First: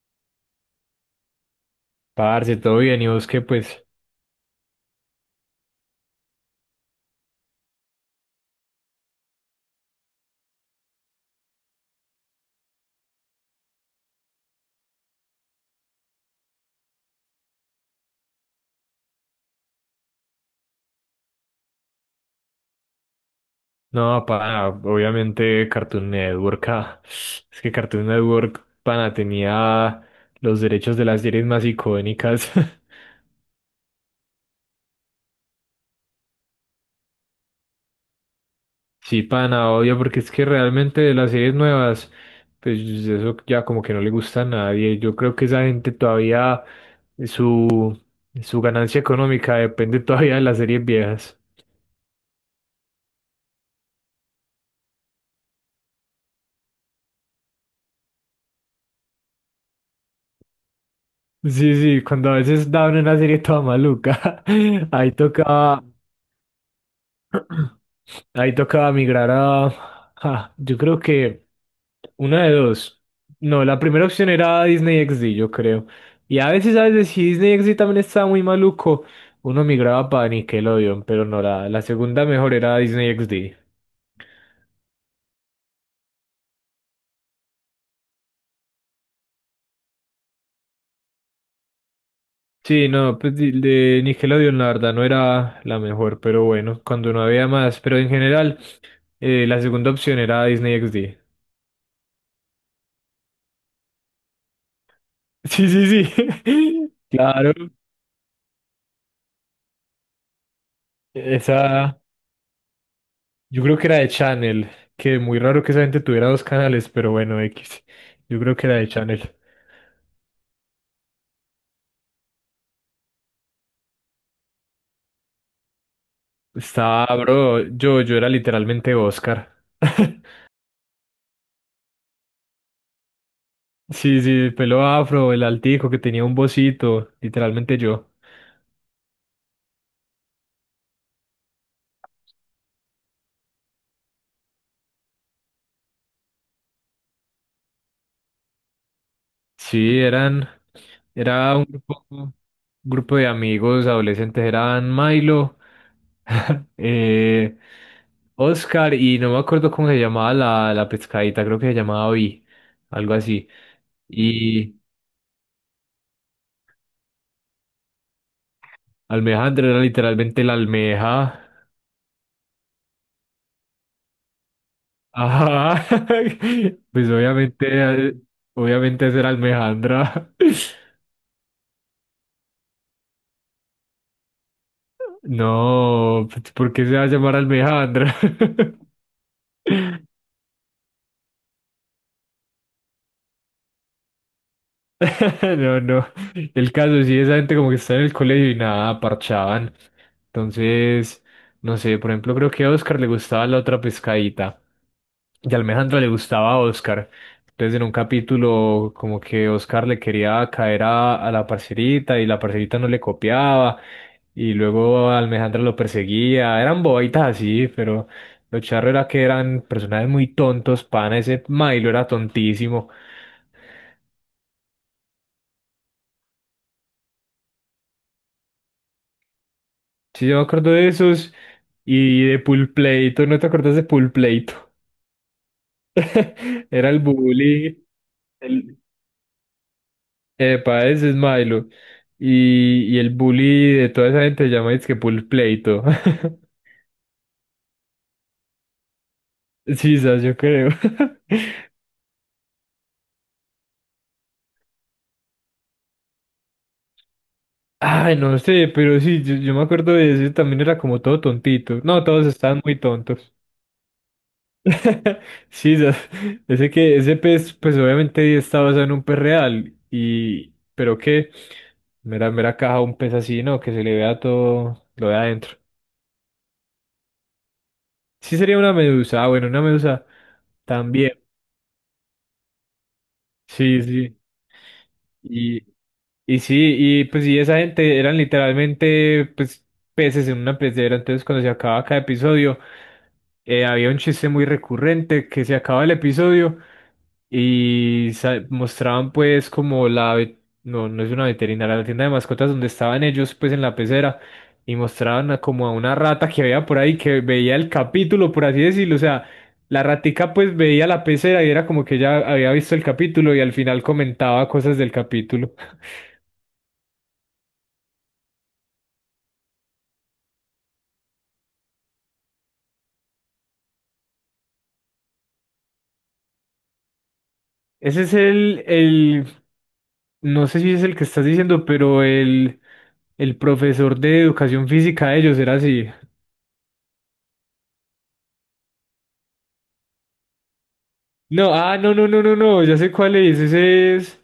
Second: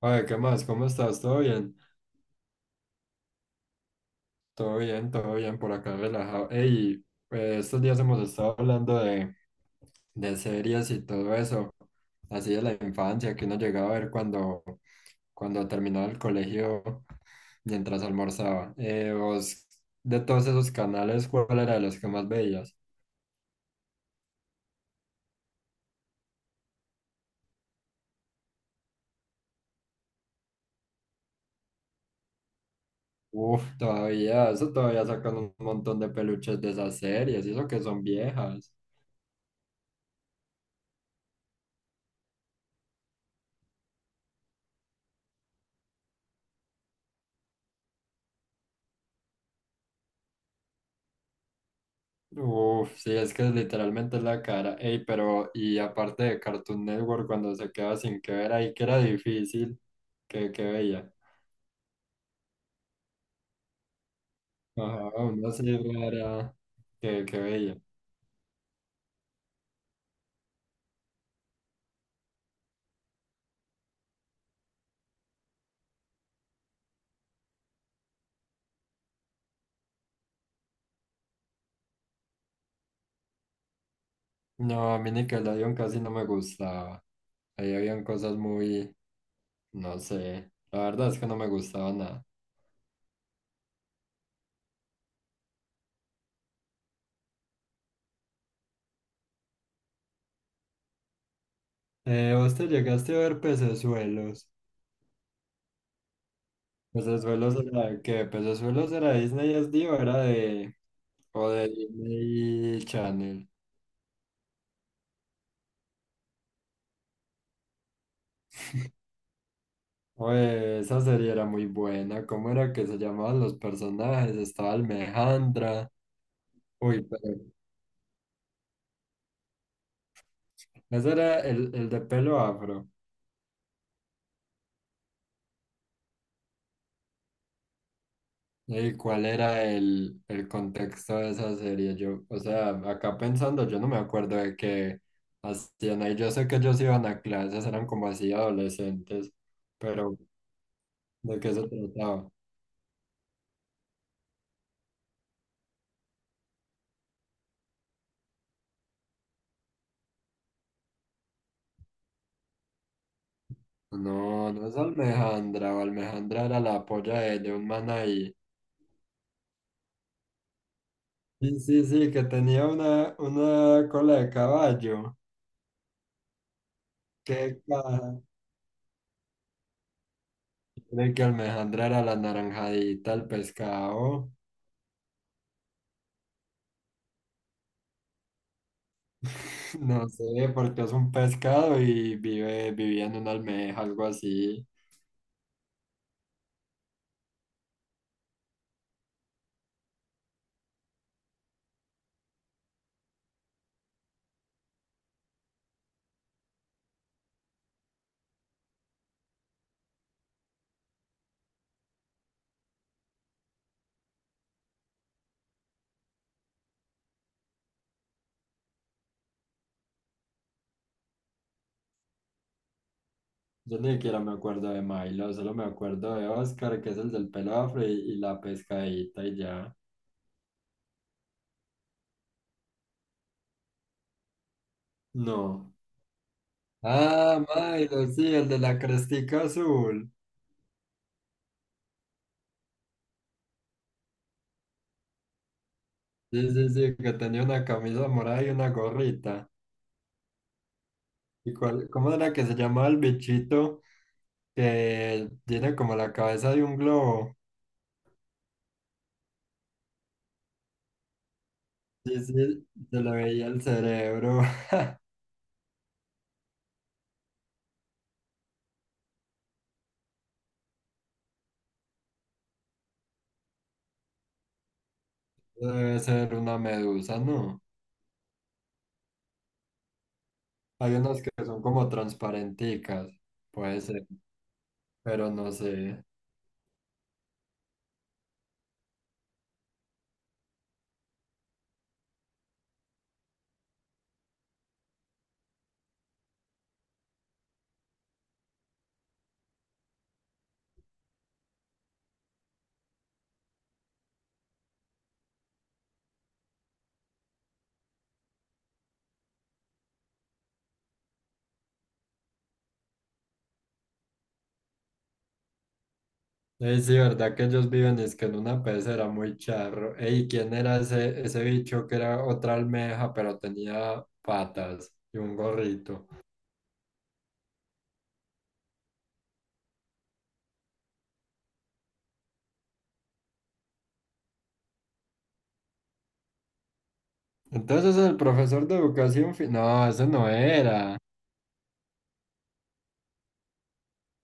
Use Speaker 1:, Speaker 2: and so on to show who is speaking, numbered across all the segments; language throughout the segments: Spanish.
Speaker 1: Oye, ¿qué más? ¿Cómo estás? ¿Todo bien?
Speaker 2: Parce, todo bien, y vos
Speaker 1: Todo bien, todo bien, por acá relajado. Ey, estos días hemos estado hablando de series y todo eso, así de la infancia que uno llegaba a ver cuando terminaba el colegio mientras almorzaba. Vos, de todos esos canales, ¿cuál era de los que más veías?
Speaker 2: no, pana, obviamente Cartoon Network, es que Cartoon Network, pana, tenía los derechos de las series más icónicas.
Speaker 1: Uf, todavía, eso todavía sacan un montón de peluches de esas series, y eso que son viejas.
Speaker 2: Sí, pana, obvio, porque es que realmente de las series nuevas, pues eso ya como que no le gusta a nadie. Yo creo que esa gente todavía, su, su ganancia económica depende todavía de las series viejas.
Speaker 1: Uf, sí, es que literalmente es la cara. Ey, pero y aparte de Cartoon Network, cuando se quedaba sin que ver ahí, que era difícil, que veía.
Speaker 2: Sí, sí, cuando a veces daban una serie toda maluca,
Speaker 1: Ajá,
Speaker 2: ahí
Speaker 1: una serie
Speaker 2: tocaba.
Speaker 1: rara, que veía.
Speaker 2: Ahí tocaba migrar a... yo creo que una de dos. No, la primera opción era Disney XD, yo creo. Y a veces, si Disney XD también estaba muy maluco, uno migraba para Nickelodeon, pero no, la segunda mejor era Disney XD.
Speaker 1: No, a mí Nickelodeon casi no me gustaba. Ahí habían cosas muy, no sé, la verdad es que no me gustaba nada.
Speaker 2: Sí, no, pues de Nickelodeon la verdad no era la mejor, pero bueno, cuando no había más, pero en general, la segunda opción era Disney XD.
Speaker 1: ¿Vos te llegaste a ver Pecesuelos?
Speaker 2: Sí, sí, sí. Claro,
Speaker 1: ¿Pecesuelos era de qué? ¿Pecesuelos era de Disney SD o de
Speaker 2: esa.
Speaker 1: Disney Channel?
Speaker 2: Yo creo que era de Channel, que muy raro que esa gente tuviera dos canales, pero bueno, X. Yo creo que era de Channel.
Speaker 1: Oye, esa serie era muy buena. ¿Cómo era que se llamaban los personajes? Estaba Almejandra. Uy,
Speaker 2: Estaba,
Speaker 1: pero
Speaker 2: bro, yo era literalmente Oscar.
Speaker 1: ese era el de pelo afro.
Speaker 2: Sí, sí, el pelo afro, el altico que tenía un bocito, literalmente yo.
Speaker 1: ¿Y cuál era el contexto de esa serie? Yo, o sea, acá pensando, yo no me acuerdo de qué hacían ahí. Yo sé que ellos iban a clases, eran como así adolescentes,
Speaker 2: Sí,
Speaker 1: pero
Speaker 2: eran,
Speaker 1: ¿de qué
Speaker 2: Era
Speaker 1: se trataba?
Speaker 2: un grupo de amigos adolescentes, eran Milo, eh, Oscar y no me acuerdo cómo se llamaba la pescadita, creo que se llamaba Vi, algo así.
Speaker 1: No, no es
Speaker 2: Y,
Speaker 1: Almejandra. O Almejandra era la polla de un man ahí.
Speaker 2: Almejandra era literalmente la almeja.
Speaker 1: Sí, sí, sí, que tenía una cola de caballo.
Speaker 2: Ajá. Pues
Speaker 1: Qué
Speaker 2: obviamente,
Speaker 1: caja.
Speaker 2: obviamente esa Almejandra.
Speaker 1: De que Alejandra era la naranjadita, el pescado.
Speaker 2: No, pues, ¿por qué se va a llamar Almejandra?
Speaker 1: No sé, porque es un pescado y vivía en una almeja, algo así.
Speaker 2: No, no. El caso sí, esa gente como que está en el colegio y nada, parchaban. Entonces, no sé, por ejemplo, creo que a Oscar le gustaba la otra pescadita. Y a Alejandra le gustaba a Oscar. Entonces, en un capítulo, como que Oscar le quería caer a la parcerita y la parcerita no le copiaba. Y luego a Alejandra lo perseguía. Eran bobaitas así, pero lo charro era que eran personajes muy tontos, pana. Ese Milo era tontísimo.
Speaker 1: Yo ni siquiera me acuerdo de Milo, solo me acuerdo de Oscar, que es el del pelo afro, y la pescadita y ya.
Speaker 2: Sí, yo me acuerdo de esos y de Pulpleito, ¿no te acuerdas de Pulpleito?
Speaker 1: No.
Speaker 2: Era el
Speaker 1: Ah,
Speaker 2: bully,
Speaker 1: Milo, sí, el de la
Speaker 2: el...
Speaker 1: crestica azul.
Speaker 2: Epa, ese es Milo. Y el bully de toda esa gente se llama es que Pulpleito.
Speaker 1: Sí, sí, sí, que tenía una camisa morada y una gorrita.
Speaker 2: Sí, sas, yo creo.
Speaker 1: ¿Y cuál, cómo era que se llamaba el bichito que tiene como la cabeza de un globo?
Speaker 2: Ay, no sé, pero sí, yo me acuerdo de ese, también era como todo tontito. No,
Speaker 1: Sí,
Speaker 2: todos estaban
Speaker 1: sí,
Speaker 2: muy
Speaker 1: se le
Speaker 2: tontos.
Speaker 1: veía el cerebro.
Speaker 2: Sí, ese que ese pez, pues obviamente está basado en un pez real y pero que mera mera caja un pez así, ¿no? Que se le vea todo lo de adentro.
Speaker 1: Debe ser una medusa, ¿no?
Speaker 2: Sí sería una medusa, bueno, una medusa
Speaker 1: Hay
Speaker 2: también.
Speaker 1: unas que son como transparenticas, puede
Speaker 2: Sí,
Speaker 1: ser,
Speaker 2: sí.
Speaker 1: pero no
Speaker 2: Y,
Speaker 1: sé.
Speaker 2: y sí, y pues sí, esa gente eran literalmente pues peces en una pecera, entonces cuando se acababa cada episodio había un chiste muy recurrente que se acababa el episodio y mostraban pues como no, no es una veterinaria, la tienda de mascotas donde estaban ellos pues en la pecera y mostraban como a una rata que había por ahí que veía el capítulo, por así decirlo, o sea, la ratica pues veía la pecera y era como que ella había visto el capítulo y al final comentaba cosas del capítulo.
Speaker 1: Ey, sí, ¿verdad que ellos viven? Es que en una pecera muy charro. Ey, ¿quién era ese, ese bicho que era otra almeja, pero tenía patas y un gorrito?
Speaker 2: Ese es el, no sé si es el que estás diciendo, pero el profesor de educación física de ellos era así.
Speaker 1: Entonces el profesor de No, ese no era.
Speaker 2: No, no, ya sé cuál es,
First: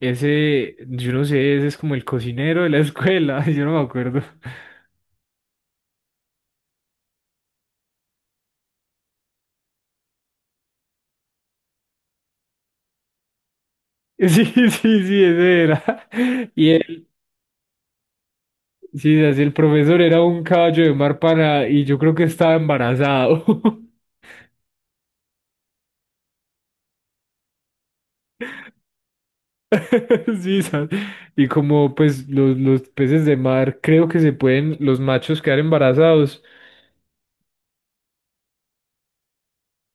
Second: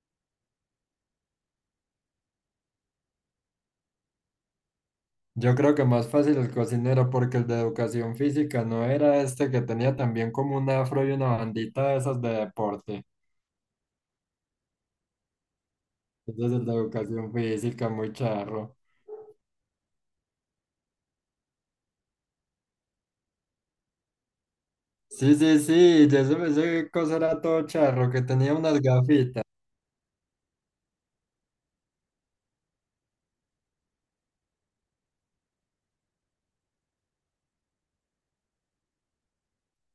Speaker 2: ese, yo no sé, ese es como el cocinero de la escuela, yo no me acuerdo.
Speaker 1: Yo creo que más fácil el cocinero, porque el de educación física no era este que tenía también como un afro y una bandita de esas de deporte.
Speaker 2: Sí, sí, sí, ese era.
Speaker 1: Entonces el
Speaker 2: Y
Speaker 1: de
Speaker 2: él,
Speaker 1: educación física, muy charro.
Speaker 2: sí, así el profesor era un caballo de mar para, y yo creo que estaba embarazado.
Speaker 1: Sí, sí, sí, ya se me ese cosa era todo charro, que tenía unas gafitas.
Speaker 2: Sí, y como pues los peces de mar creo que se pueden, los machos quedar embarazados.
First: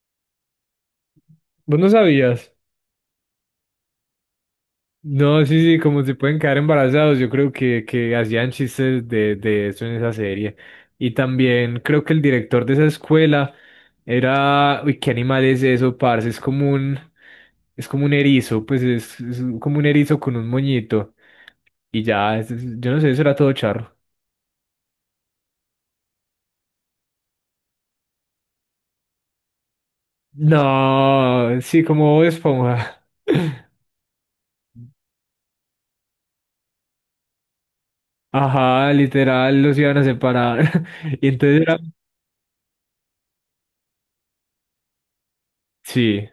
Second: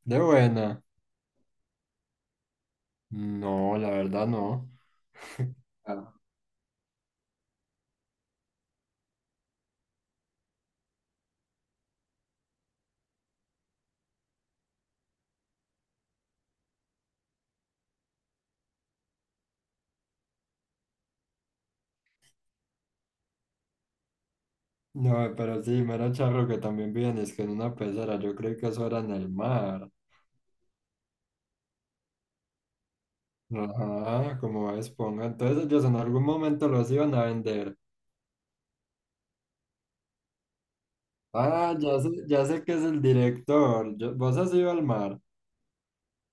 Speaker 1: De buena.
Speaker 2: ¿Vos no sabías?
Speaker 1: No, la verdad no.
Speaker 2: No, sí, sí, como se
Speaker 1: Ah.
Speaker 2: pueden quedar embarazados, yo creo que hacían chistes de eso en esa serie. Y también creo que el director de esa escuela era, uy, ¿qué animal es eso, parce? Es como un erizo, pues es como un erizo con un moñito. Y ya, yo no sé, eso era todo charro.
Speaker 1: No, pero sí, mero charro que también viven, es que en una pecera, yo creí que eso era en el mar.
Speaker 2: No, sí, como Bob Esponja.
Speaker 1: Ajá, como Esponja. Entonces ellos en algún momento los iban a vender.
Speaker 2: Ajá, literal, los iban a separar. Y entonces
Speaker 1: Ah,
Speaker 2: era...
Speaker 1: ya sé que es el director. ¿Vos has ido al mar?
Speaker 2: Sí,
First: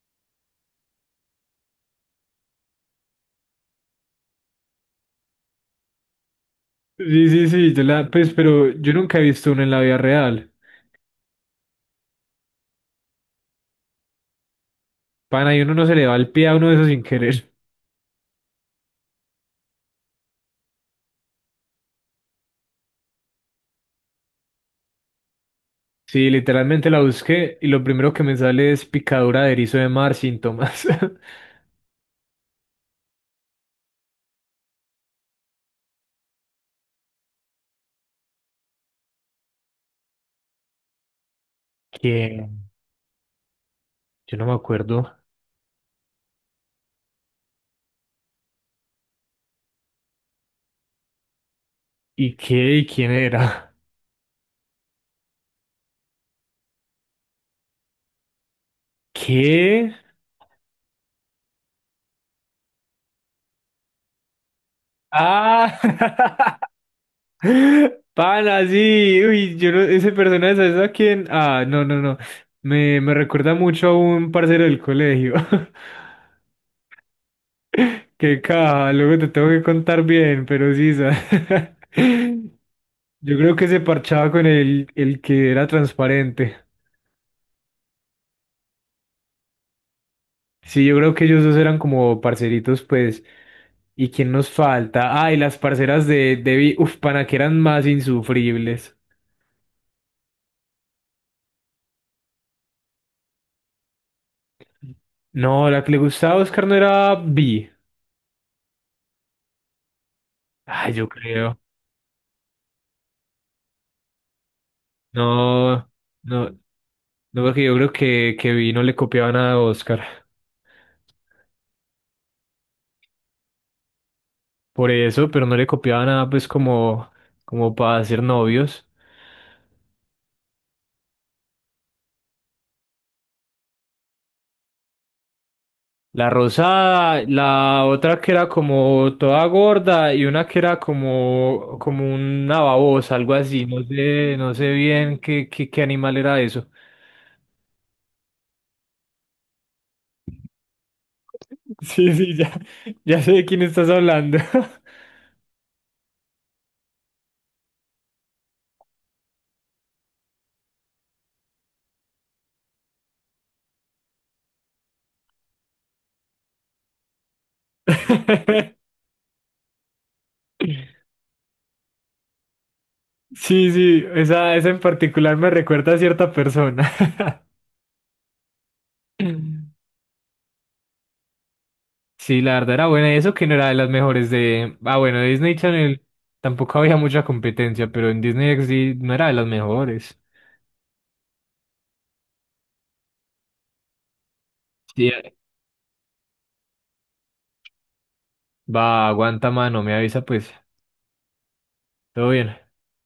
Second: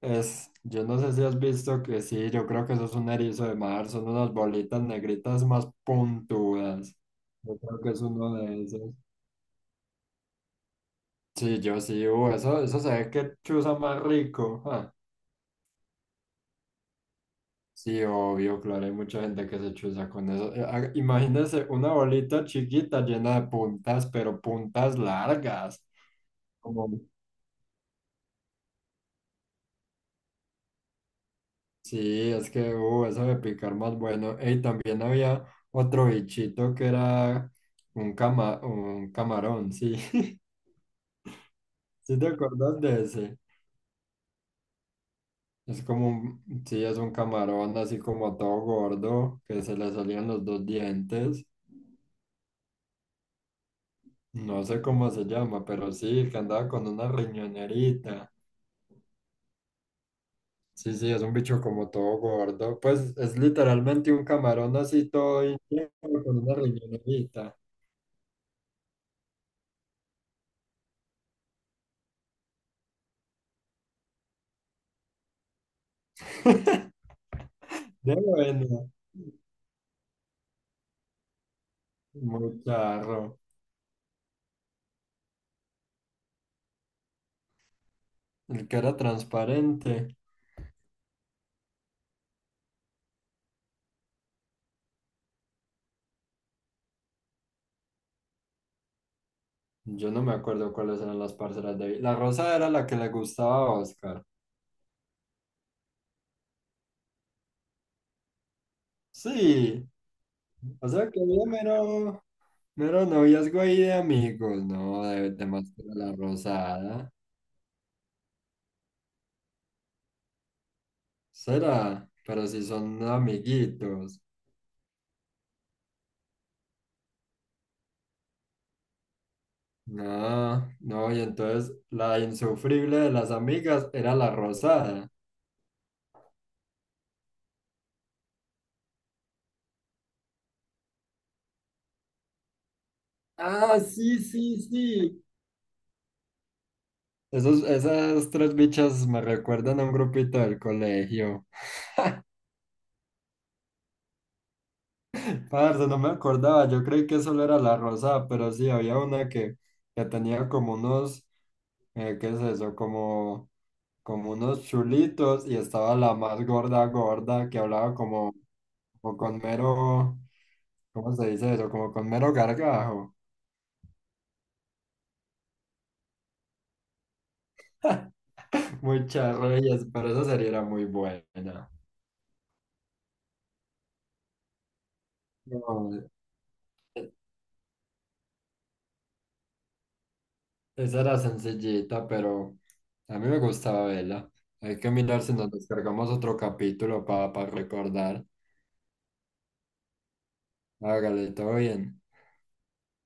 Speaker 1: Es, yo no sé si has visto que sí, yo creo que eso es un erizo de mar, son unas bolitas negritas más puntudas.
Speaker 2: sí, sí,
Speaker 1: Yo
Speaker 2: sí,
Speaker 1: creo
Speaker 2: yo
Speaker 1: que es
Speaker 2: la... Pues,
Speaker 1: uno de
Speaker 2: pero yo
Speaker 1: esos.
Speaker 2: nunca he visto uno en la vida real.
Speaker 1: Sí, yo sí, eso se ve que chuza más rico. Ah.
Speaker 2: Pana, y uno no se le va el pie a uno de esos sin querer.
Speaker 1: Sí, obvio, claro, hay mucha gente que se chuza con eso. Imagínense una bolita chiquita llena de puntas, pero puntas largas.
Speaker 2: Sí, literalmente la busqué y lo primero que me sale es picadura de erizo de mar, síntomas.
Speaker 1: Sí, es que eso de picar más bueno. Y también había otro bichito que era un camarón, sí. ¿Sí te
Speaker 2: ¿Qué?
Speaker 1: acuerdas de ese?
Speaker 2: Yo no me acuerdo.
Speaker 1: Es como sí, es un camarón así como todo gordo, que se le salían los dos dientes.
Speaker 2: ¿Y qué? ¿Y quién era?
Speaker 1: No sé cómo se llama, pero sí, que andaba con una riñonerita.
Speaker 2: ¿Qué?
Speaker 1: Sí, sí, es un bicho como todo gordo. Pues es literalmente un camarón así todo
Speaker 2: Ah,
Speaker 1: hinchado con una riñonerita.
Speaker 2: Pana, sí, uy, yo no, ese personaje, ¿sabes a quién? Ah, no, no, no. Me recuerda mucho a un parcero del colegio.
Speaker 1: De
Speaker 2: Qué caja,
Speaker 1: bueno.
Speaker 2: luego te tengo que contar bien, pero sí, ¿sabes?
Speaker 1: Muy
Speaker 2: Yo
Speaker 1: claro.
Speaker 2: creo que se parchaba con el que era transparente.
Speaker 1: El que era transparente.
Speaker 2: Sí, yo creo que ellos dos eran como parceritos, pues. ¿Y quién nos falta? Ah, y las parceras de Debbie, uf, pana, que eran más insufribles.
Speaker 1: Yo no me acuerdo cuáles eran las parcelas de... La rosa era la que le gustaba a Oscar.
Speaker 2: No, la que le gustaba a Oscar no era Vi.
Speaker 1: Sí. O
Speaker 2: Ay, yo
Speaker 1: sea que había
Speaker 2: creo.
Speaker 1: mero, mero noviazgo ahí de amigos, ¿no? De más que
Speaker 2: No,
Speaker 1: la
Speaker 2: no,
Speaker 1: rosada.
Speaker 2: no, porque yo creo que vi no le copiaba nada a Oscar.
Speaker 1: Será. Pero si son amiguitos.
Speaker 2: Por eso, pero no le copiaba nada, pues, como, como para ser novios.
Speaker 1: No, no. Y entonces la insufrible de las amigas era la rosada.
Speaker 2: La rosada, la otra que era como toda gorda y una que era como, como una babosa, algo así.
Speaker 1: Ah,
Speaker 2: No
Speaker 1: sí,
Speaker 2: sé, no
Speaker 1: sí,
Speaker 2: sé bien
Speaker 1: sí.
Speaker 2: qué, qué animal era eso.
Speaker 1: Esos, esas tres bichas me recuerdan a un grupito del colegio.
Speaker 2: Sí, sí, ya, ya sé de quién estás hablando.
Speaker 1: Parce, no me acordaba, yo creí que solo era la rosada, pero sí, había una que tenía como unos, ¿qué es eso? Como, como unos chulitos y estaba la más gorda, gorda, que hablaba como, como con mero, ¿cómo se dice eso? Como con mero gargajo.
Speaker 2: Sí, sí, esa en particular me recuerda a cierta persona. Sí,
Speaker 1: Muchas gracias, pero esa serie era muy buena.
Speaker 2: la verdad era buena. Y eso que no era de las mejores de. Ah, bueno, de Disney Channel
Speaker 1: No,
Speaker 2: tampoco había mucha competencia, pero en Disney XD no era de las mejores.
Speaker 1: esa era sencillita, pero a mí me gustaba verla. Hay que
Speaker 2: Sí,
Speaker 1: mirar si nos descargamos otro capítulo para recordar.
Speaker 2: va, aguanta mano, me avisa pues.
Speaker 1: Hágale, todo bien.
Speaker 2: Todo bien.